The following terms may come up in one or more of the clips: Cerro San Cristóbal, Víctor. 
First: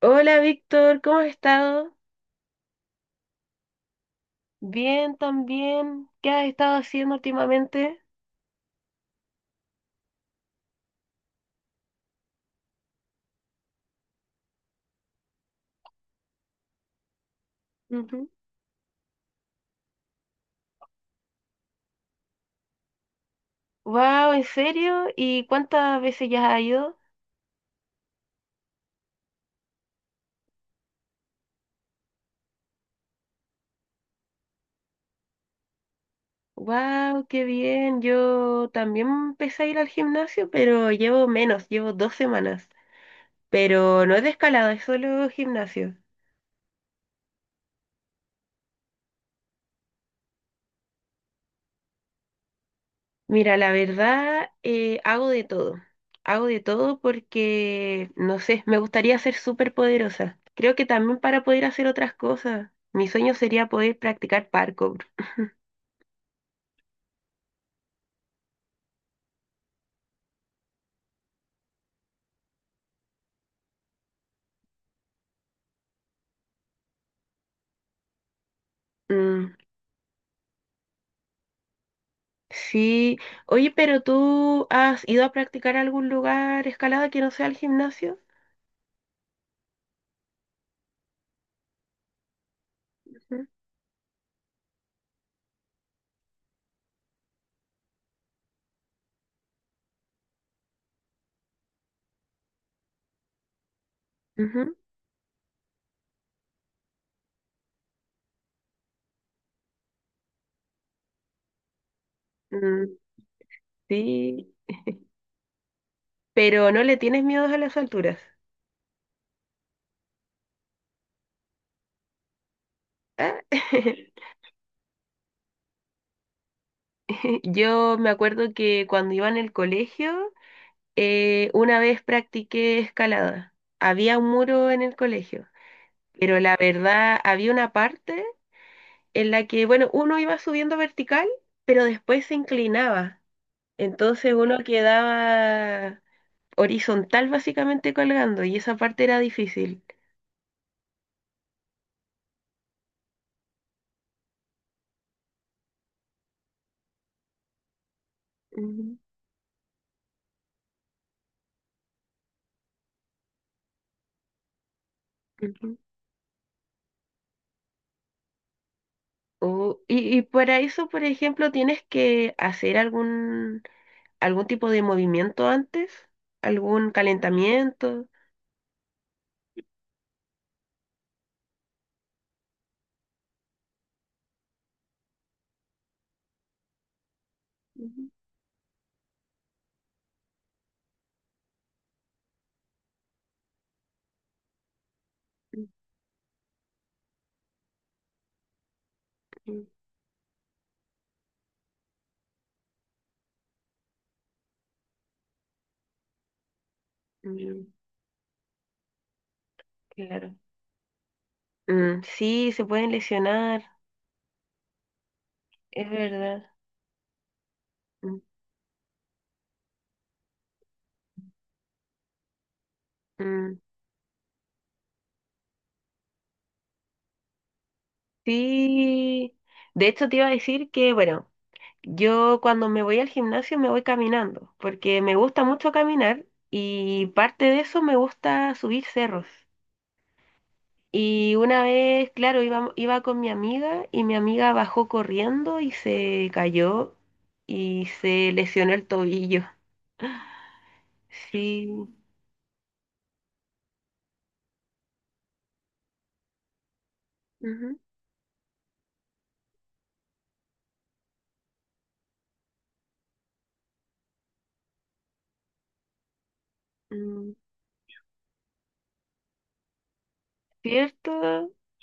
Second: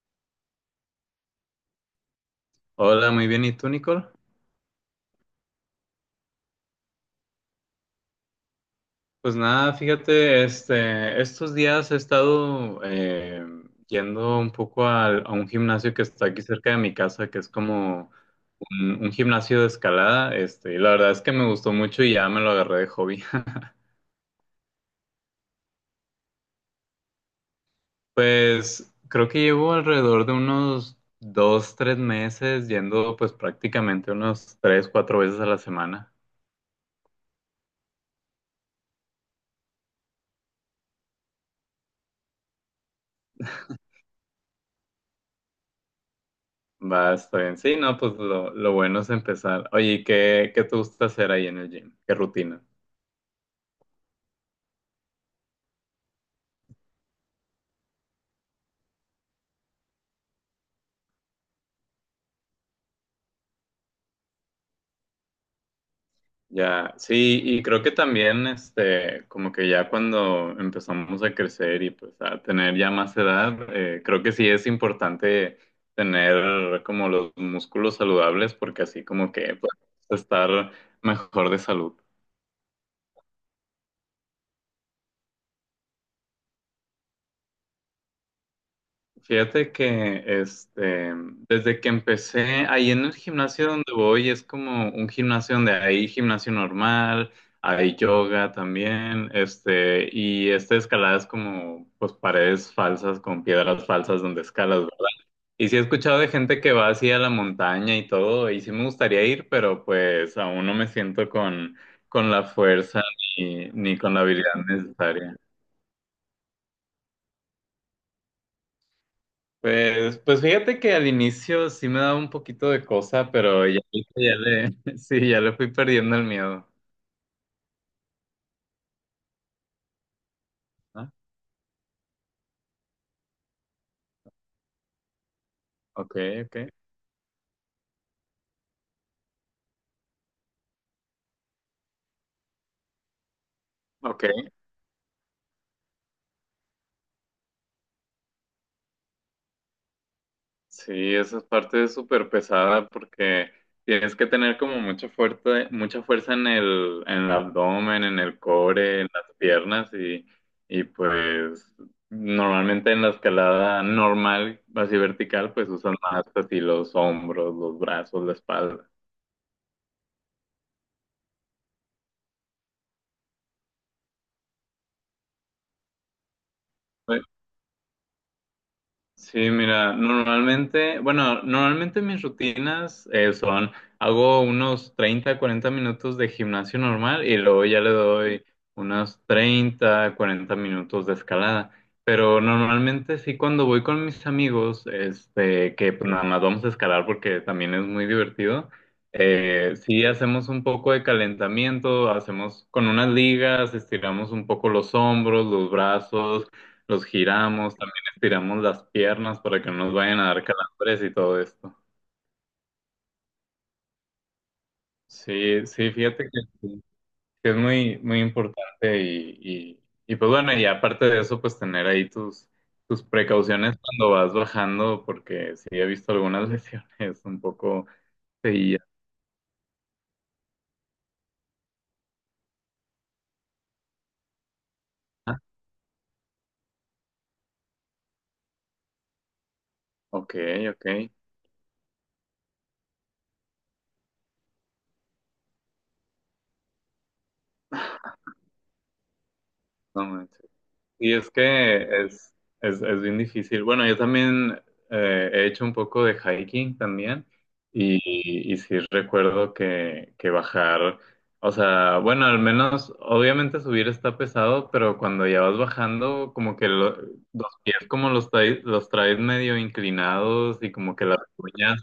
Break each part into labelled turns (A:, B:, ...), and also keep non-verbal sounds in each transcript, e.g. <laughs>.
A: Hola Víctor, ¿cómo has estado?
B: Hola, muy bien. ¿Y tú, Nicole?
A: Bien, también. ¿Qué has estado haciendo últimamente?
B: Pues nada, fíjate, estos días he estado yendo un poco un gimnasio que está aquí cerca de mi casa, que es como un gimnasio de escalada, y la verdad es que me gustó mucho y ya me lo agarré de hobby. <laughs>
A: Wow, ¿en serio? ¿Y cuántas veces ya has ido?
B: Pues creo que llevo alrededor de unos 2, 3 meses yendo pues prácticamente unos 3, 4 veces a la semana.
A: Wow, qué bien. Yo también empecé a ir al gimnasio, pero llevo menos, llevo 2 semanas. Pero no es de escalada, es solo gimnasio.
B: Va, está bien. Sí, no, pues lo bueno es empezar. Oye, ¿y qué te gusta hacer ahí en el gym? ¿Qué rutina?
A: Mira, la verdad, hago de todo. Hago de todo porque, no sé, me gustaría ser súper poderosa. Creo que también para poder hacer otras cosas. Mi sueño sería poder practicar parkour. <laughs>
B: Ya, sí, y creo que también, como que ya cuando empezamos a crecer y pues a tener ya más edad, creo que sí es importante tener como los músculos saludables porque así como
A: Mm,
B: que pues, estar mejor de salud.
A: sí. Oye, ¿pero tú has ido a practicar a algún lugar escalada que no sea el gimnasio?
B: Fíjate que desde que empecé ahí en el
A: Ujú,
B: gimnasio donde voy, es como un gimnasio donde hay gimnasio normal, hay yoga también, y esta escalada es como pues paredes falsas con piedras falsas donde
A: ujú.
B: escalas, ¿verdad? Y sí he escuchado de gente que va así a la montaña y todo, y sí me gustaría ir, pero pues aún no me siento con la
A: Mm,
B: fuerza ni con la
A: sí.
B: habilidad necesaria.
A: ¿Pero no le tienes miedo a las alturas?
B: Pues, pues fíjate que al inicio sí me daba un poquito de cosa,
A: Ah,
B: pero
A: <laughs>
B: <laughs> sí, ya le fui perdiendo el miedo.
A: yo me acuerdo que cuando iba en el colegio.
B: Ah,
A: Una vez practiqué escalada. Había un muro en el colegio,
B: ok,
A: pero la
B: ok,
A: verdad había una parte en la que, bueno, uno iba subiendo vertical, pero después se inclinaba. Entonces
B: ok.
A: uno quedaba horizontal básicamente colgando y esa parte era difícil.
B: Sí, esa parte es súper pesada porque tienes que tener como mucha fuerza en el abdomen, en el
A: Ujú,
B: core, en las piernas y pues normalmente en la escalada normal, así vertical, pues
A: ujú.
B: usas más así los hombros, los brazos, la espalda.
A: Oh, y para eso, por ejemplo, tienes que hacer algún, algún tipo de movimiento antes, algún calentamiento.
B: Sí, mira, normalmente, bueno, normalmente mis rutinas son, hago unos 30, 40 minutos de gimnasio normal y luego ya le
A: Ujú,
B: doy unos 30, 40 minutos de escalada. Pero normalmente sí cuando voy con mis amigos, que pues, nada más vamos a escalar porque también es muy divertido,
A: ujú,
B: sí hacemos un poco de calentamiento, hacemos con unas ligas, estiramos un poco los hombros, los brazos, los
A: ujú.
B: giramos. Estiramos las piernas para que no nos vayan a
A: Claro.
B: dar calambres y todo esto.
A: Mm, sí, se pueden lesionar,
B: Sí,
A: es
B: sí, fíjate que
A: verdad.
B: sí, que es muy, muy
A: Mm,
B: importante, y, y pues bueno. Y aparte de eso, pues tener ahí tus
A: mm,
B: precauciones cuando vas bajando, porque sí he visto algunas <laughs> lesiones un poco seguidas.
A: sí. De hecho, te iba a decir que, bueno, yo cuando me voy al gimnasio me voy caminando, porque me
B: Ah,
A: gusta mucho caminar y parte de eso me gusta subir cerros.
B: ok, ok.
A: Y una vez, claro, iba con mi amiga y mi amiga bajó corriendo y se cayó y se lesionó el tobillo.
B: No
A: <laughs>
B: manches. Y es
A: Sí.
B: que es bien difícil. Bueno, yo también he hecho un poco de hiking también
A: Ujú.
B: y, y sí recuerdo que bajar, o sea, bueno, al menos obviamente subir está pesado, pero cuando ya vas bajando, como que
A: Mm,
B: los pies como los traes medio inclinados y como que las
A: ¿cierto?
B: uñas,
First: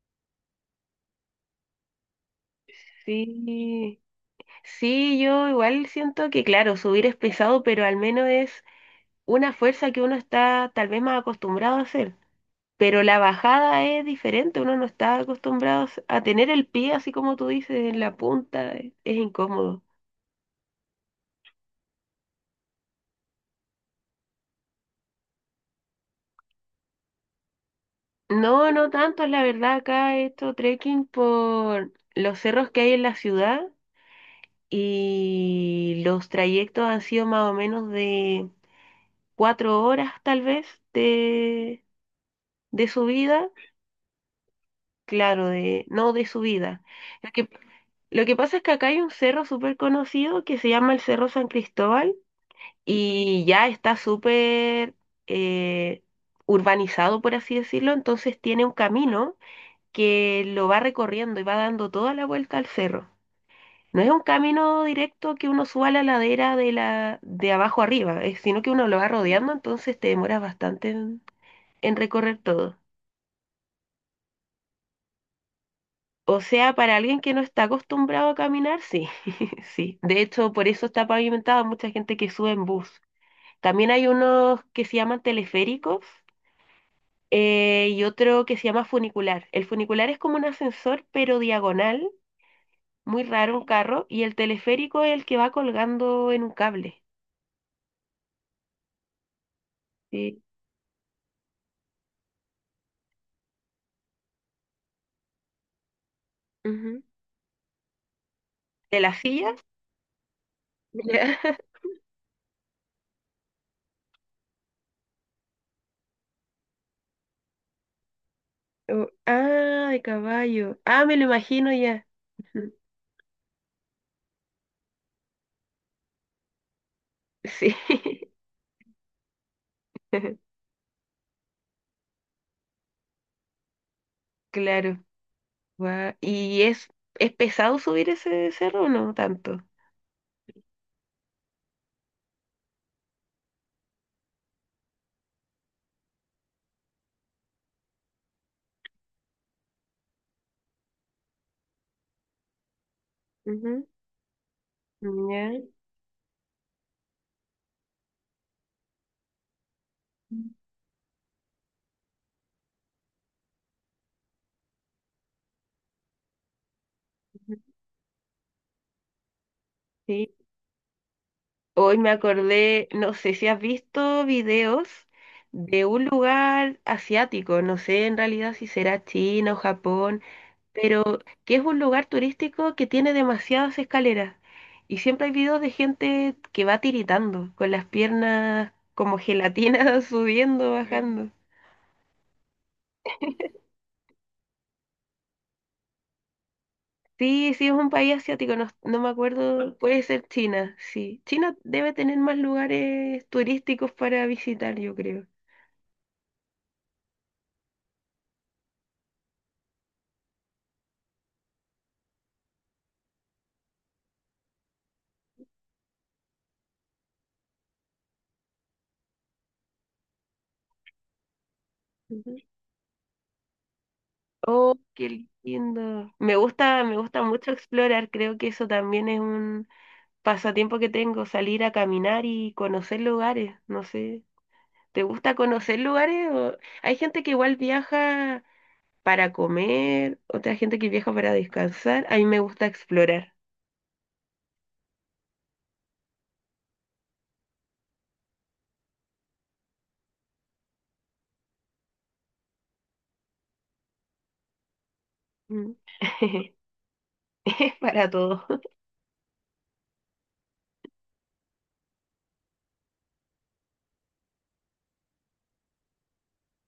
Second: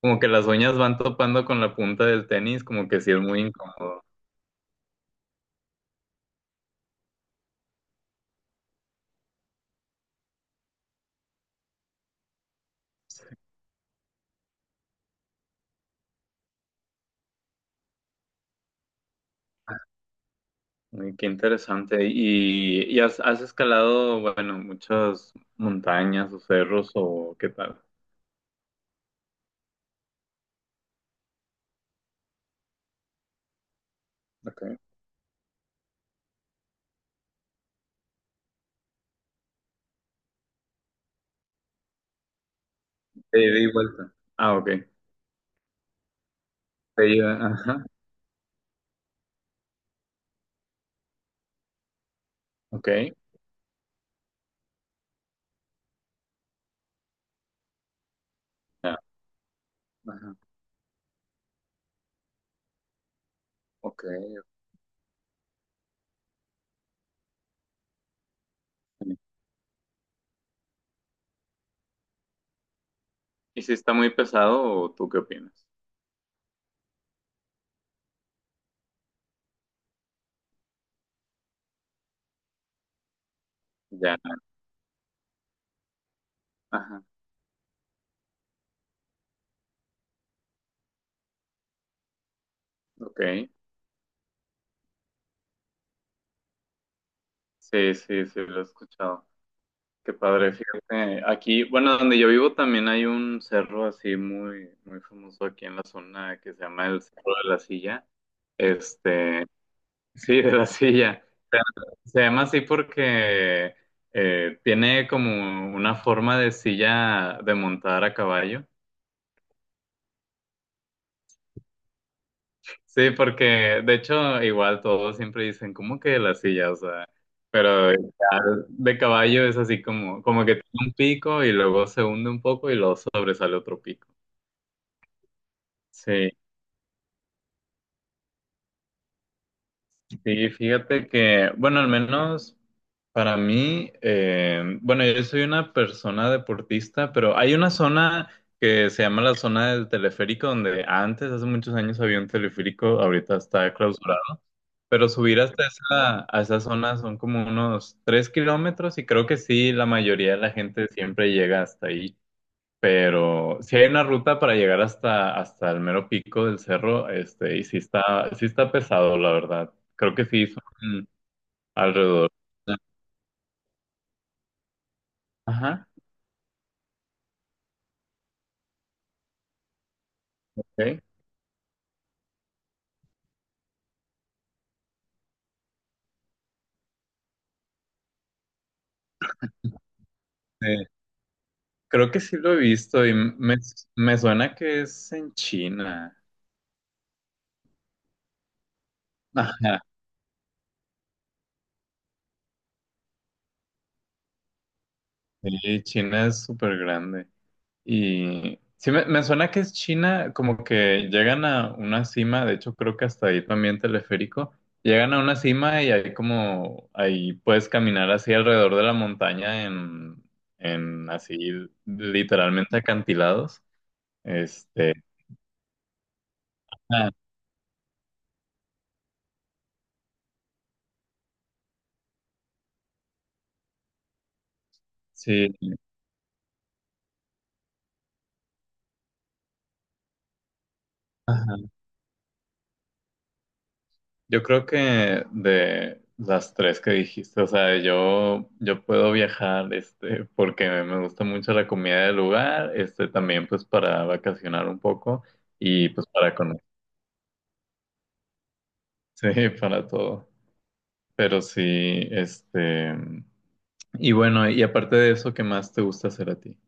B: como que las uñas van topando con la punta del tenis, como que sí es muy
A: Sí,
B: incómodo.
A: sí, yo igual siento que, claro, subir es pesado, pero al menos es una fuerza que uno está tal vez más acostumbrado a hacer. Pero la bajada es diferente, uno no está acostumbrado a tener el pie así como tú dices, en la punta, es incómodo.
B: Uy, qué interesante. ¿Y has escalado, bueno, muchas montañas o cerros o qué tal?
A: No, no tanto, la verdad, acá he hecho trekking por los cerros que hay en la ciudad
B: Okay.
A: y los trayectos han sido más o menos de 4 horas tal vez de, de
B: De
A: subida,
B: ida y vuelta. Ah, ok.
A: claro, de, no de subida.
B: De
A: Lo
B: ida,
A: que,
B: ajá.
A: lo que pasa es que acá hay un cerro súper conocido que se llama el Cerro San Cristóbal
B: Ok.
A: y ya está súper eh, urbanizado, por así decirlo, entonces tiene un
B: Ya.
A: camino
B: Ajá.
A: que lo va recorriendo y va dando toda la vuelta al cerro. No
B: Ok.
A: es un camino directo que uno suba la ladera de la de abajo arriba, sino que uno lo va rodeando, entonces te demoras bastante en recorrer todo.
B: ¿Y si está muy pesado o tú qué opinas?
A: O sea, para alguien que no está acostumbrado a caminar, sí, <laughs> sí. De hecho, por eso está pavimentado, mucha gente que sube en bus. También hay
B: Ya.
A: unos que se llaman teleféricos
B: Ajá.
A: y otro que se llama funicular. El funicular es como un ascensor, pero diagonal,
B: Ok.
A: muy raro, un carro, y el teleférico es el que va colgando en un cable.
B: Sí, sí, sí, lo he escuchado. Qué
A: Sí.
B: padre. Fíjate, aquí, bueno, donde yo vivo también hay un cerro así muy, muy famoso aquí en la zona que se llama el
A: Ujú.
B: Cerro de la Silla.
A: ¿De la
B: Este.
A: silla?
B: Sí, de la silla.
A: Ya.
B: Pero
A: <laughs>
B: se llama así porque tiene como una forma de silla de montar a caballo.
A: Oh, ah, de caballo. Ah, me lo imagino ya. Ujú.
B: Sí, porque de hecho igual todos siempre dicen, ¿cómo que la silla? O sea,
A: Sí,
B: pero ya de caballo es así como
A: <laughs>
B: que tiene un pico y luego se hunde un poco y luego sobresale otro pico.
A: claro. Guau,
B: Sí,
A: ¿y es pesado subir ese cerro o no tanto?
B: sí, fíjate que, bueno, al menos para mí, bueno, yo soy una persona deportista, pero hay una zona que se llama la zona del teleférico, donde antes, hace muchos años, había un teleférico, ahorita está
A: Ujú,
B: clausurado, pero subir hasta
A: ya.
B: a esa zona son como unos 3 kilómetros y creo que sí, la mayoría de
A: Ujú.
B: la gente siempre llega hasta ahí. Pero si hay una ruta para llegar hasta el mero pico del cerro, y sí está pesado, la verdad. Creo que
A: Sí.
B: sí son
A: Hoy me
B: alrededor.
A: acordé, no sé si has visto videos de
B: Ajá,
A: un lugar asiático, no sé en realidad si será China o Japón,
B: ok.
A: pero que es un lugar turístico que tiene demasiadas escaleras. Y siempre hay videos de gente que va tiritando, con las piernas como gelatinas <laughs>
B: Sí.
A: subiendo, bajando.
B: Creo que sí lo he visto y me suena que es en China.
A: Sí, sí, es un país asiático, no, no me acuerdo,
B: Ajá.
A: puede ser China, sí. China debe tener más lugares turísticos para visitar, yo creo.
B: Sí, China es súper grande. Y sí, me suena que es China, como que llegan a una cima, de hecho creo que hasta ahí también teleférico, llegan a una cima y ahí puedes caminar así alrededor de la montaña en así
A: Ujú.
B: literalmente acantilados.
A: Oh,
B: Este,
A: qué lindo. Me
B: ah,
A: gusta mucho explorar, creo que eso también es un pasatiempo que tengo, salir a caminar y conocer lugares, no sé. ¿Te gusta
B: sí,
A: conocer lugares? O- hay gente que igual viaja para comer, otra gente que viaja para
B: ajá.
A: descansar, a mí me gusta explorar.
B: Yo creo que de las tres que dijiste, o sea, yo puedo viajar, porque me gusta mucho la comida del lugar, también pues para vacacionar un poco
A: Mm.
B: y pues para
A: <laughs>
B: conocer,
A: Es para todo.
B: <laughs> sí, para todo. Pero sí, y bueno, y aparte de eso, ¿qué más te gusta hacer a ti?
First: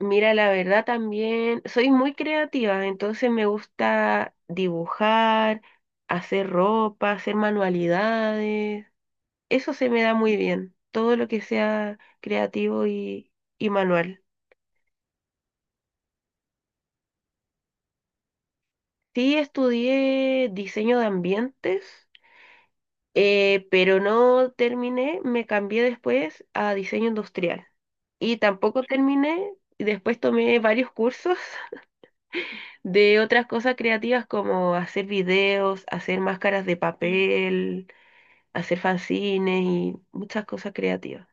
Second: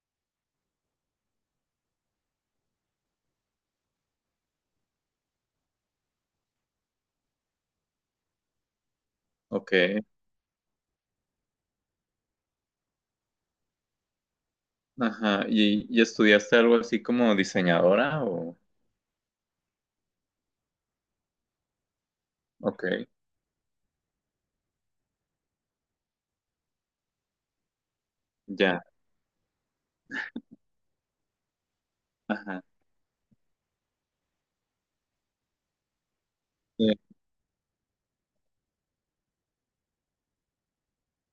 A: Mira, la verdad también soy muy creativa, entonces me gusta dibujar, hacer ropa, hacer manualidades.
B: Ok,
A: Eso se me da muy bien, todo lo que sea creativo y manual.
B: ajá, ¿y estudiaste algo así como diseñadora o?
A: Sí, estudié diseño de ambientes,
B: Ok,
A: pero no terminé, me cambié después a diseño industrial. Y
B: ya,
A: tampoco terminé, y después tomé varios cursos <laughs>
B: ajá.
A: de otras cosas creativas como hacer videos, hacer máscaras de papel, hacer fanzines y muchas cosas creativas.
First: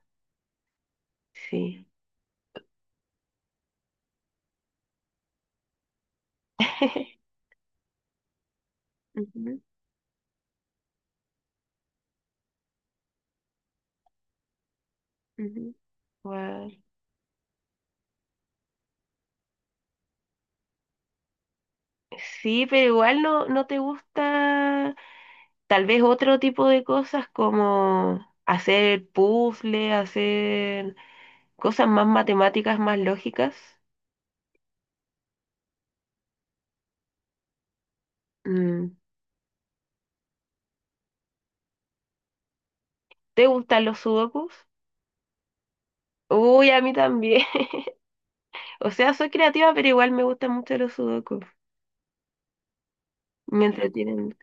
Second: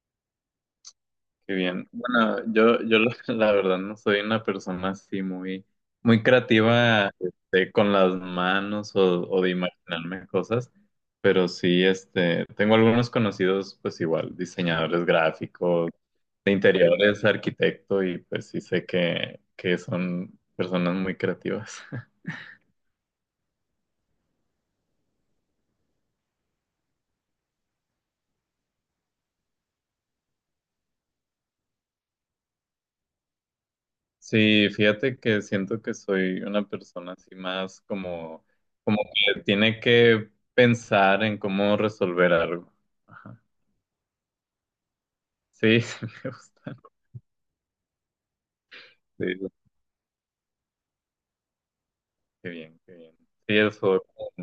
B: Qué
A: Sí.
B: bien. Bueno, yo la <laughs> la verdad no soy una persona así muy, muy creativa
A: <laughs>
B: con las manos o de
A: Ujú,
B: imaginarme cosas, pero sí, tengo algunos conocidos, pues igual, diseñadores
A: ujú.
B: gráficos, de
A: Guau.
B: interiores, arquitecto, y pues sí sé que son personas muy creativas. <laughs>
A: Sí, pero igual no, no te gusta tal vez otro tipo de cosas como hacer puzzles, hacer cosas más matemáticas, más lógicas.
B: Sí, fíjate que siento que soy una persona así más como,
A: Mm.
B: como que tiene que pensar en cómo resolver algo. Ajá.
A: ¿Te gustan los sudokus?
B: Sí, <laughs> sí me
A: Uy,
B: gustan.
A: a mí también. <laughs> O sea, soy
B: Sí,
A: creativa, pero igual me gustan mucho los sudokus.
B: qué bien, qué bien. Sí,
A: Me
B: eso,
A: entretienen.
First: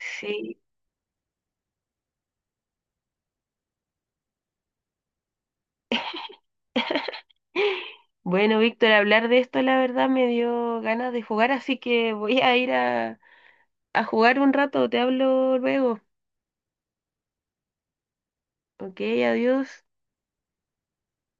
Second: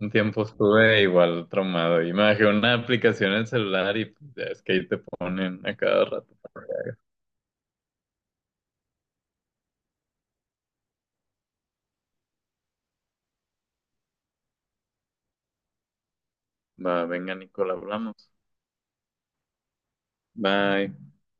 B: un tiempo estuve igual traumado. Y me bajé una aplicación en el celular y pues, ya es que ahí te ponen a cada rato.
A: Bueno, Víctor, hablar de esto la verdad me dio ganas de jugar, así que voy a ir a jugar un rato. Te hablo luego.
B: Va, venga, Nicola, hablamos.
A: Ok, adiós.
B: Bye.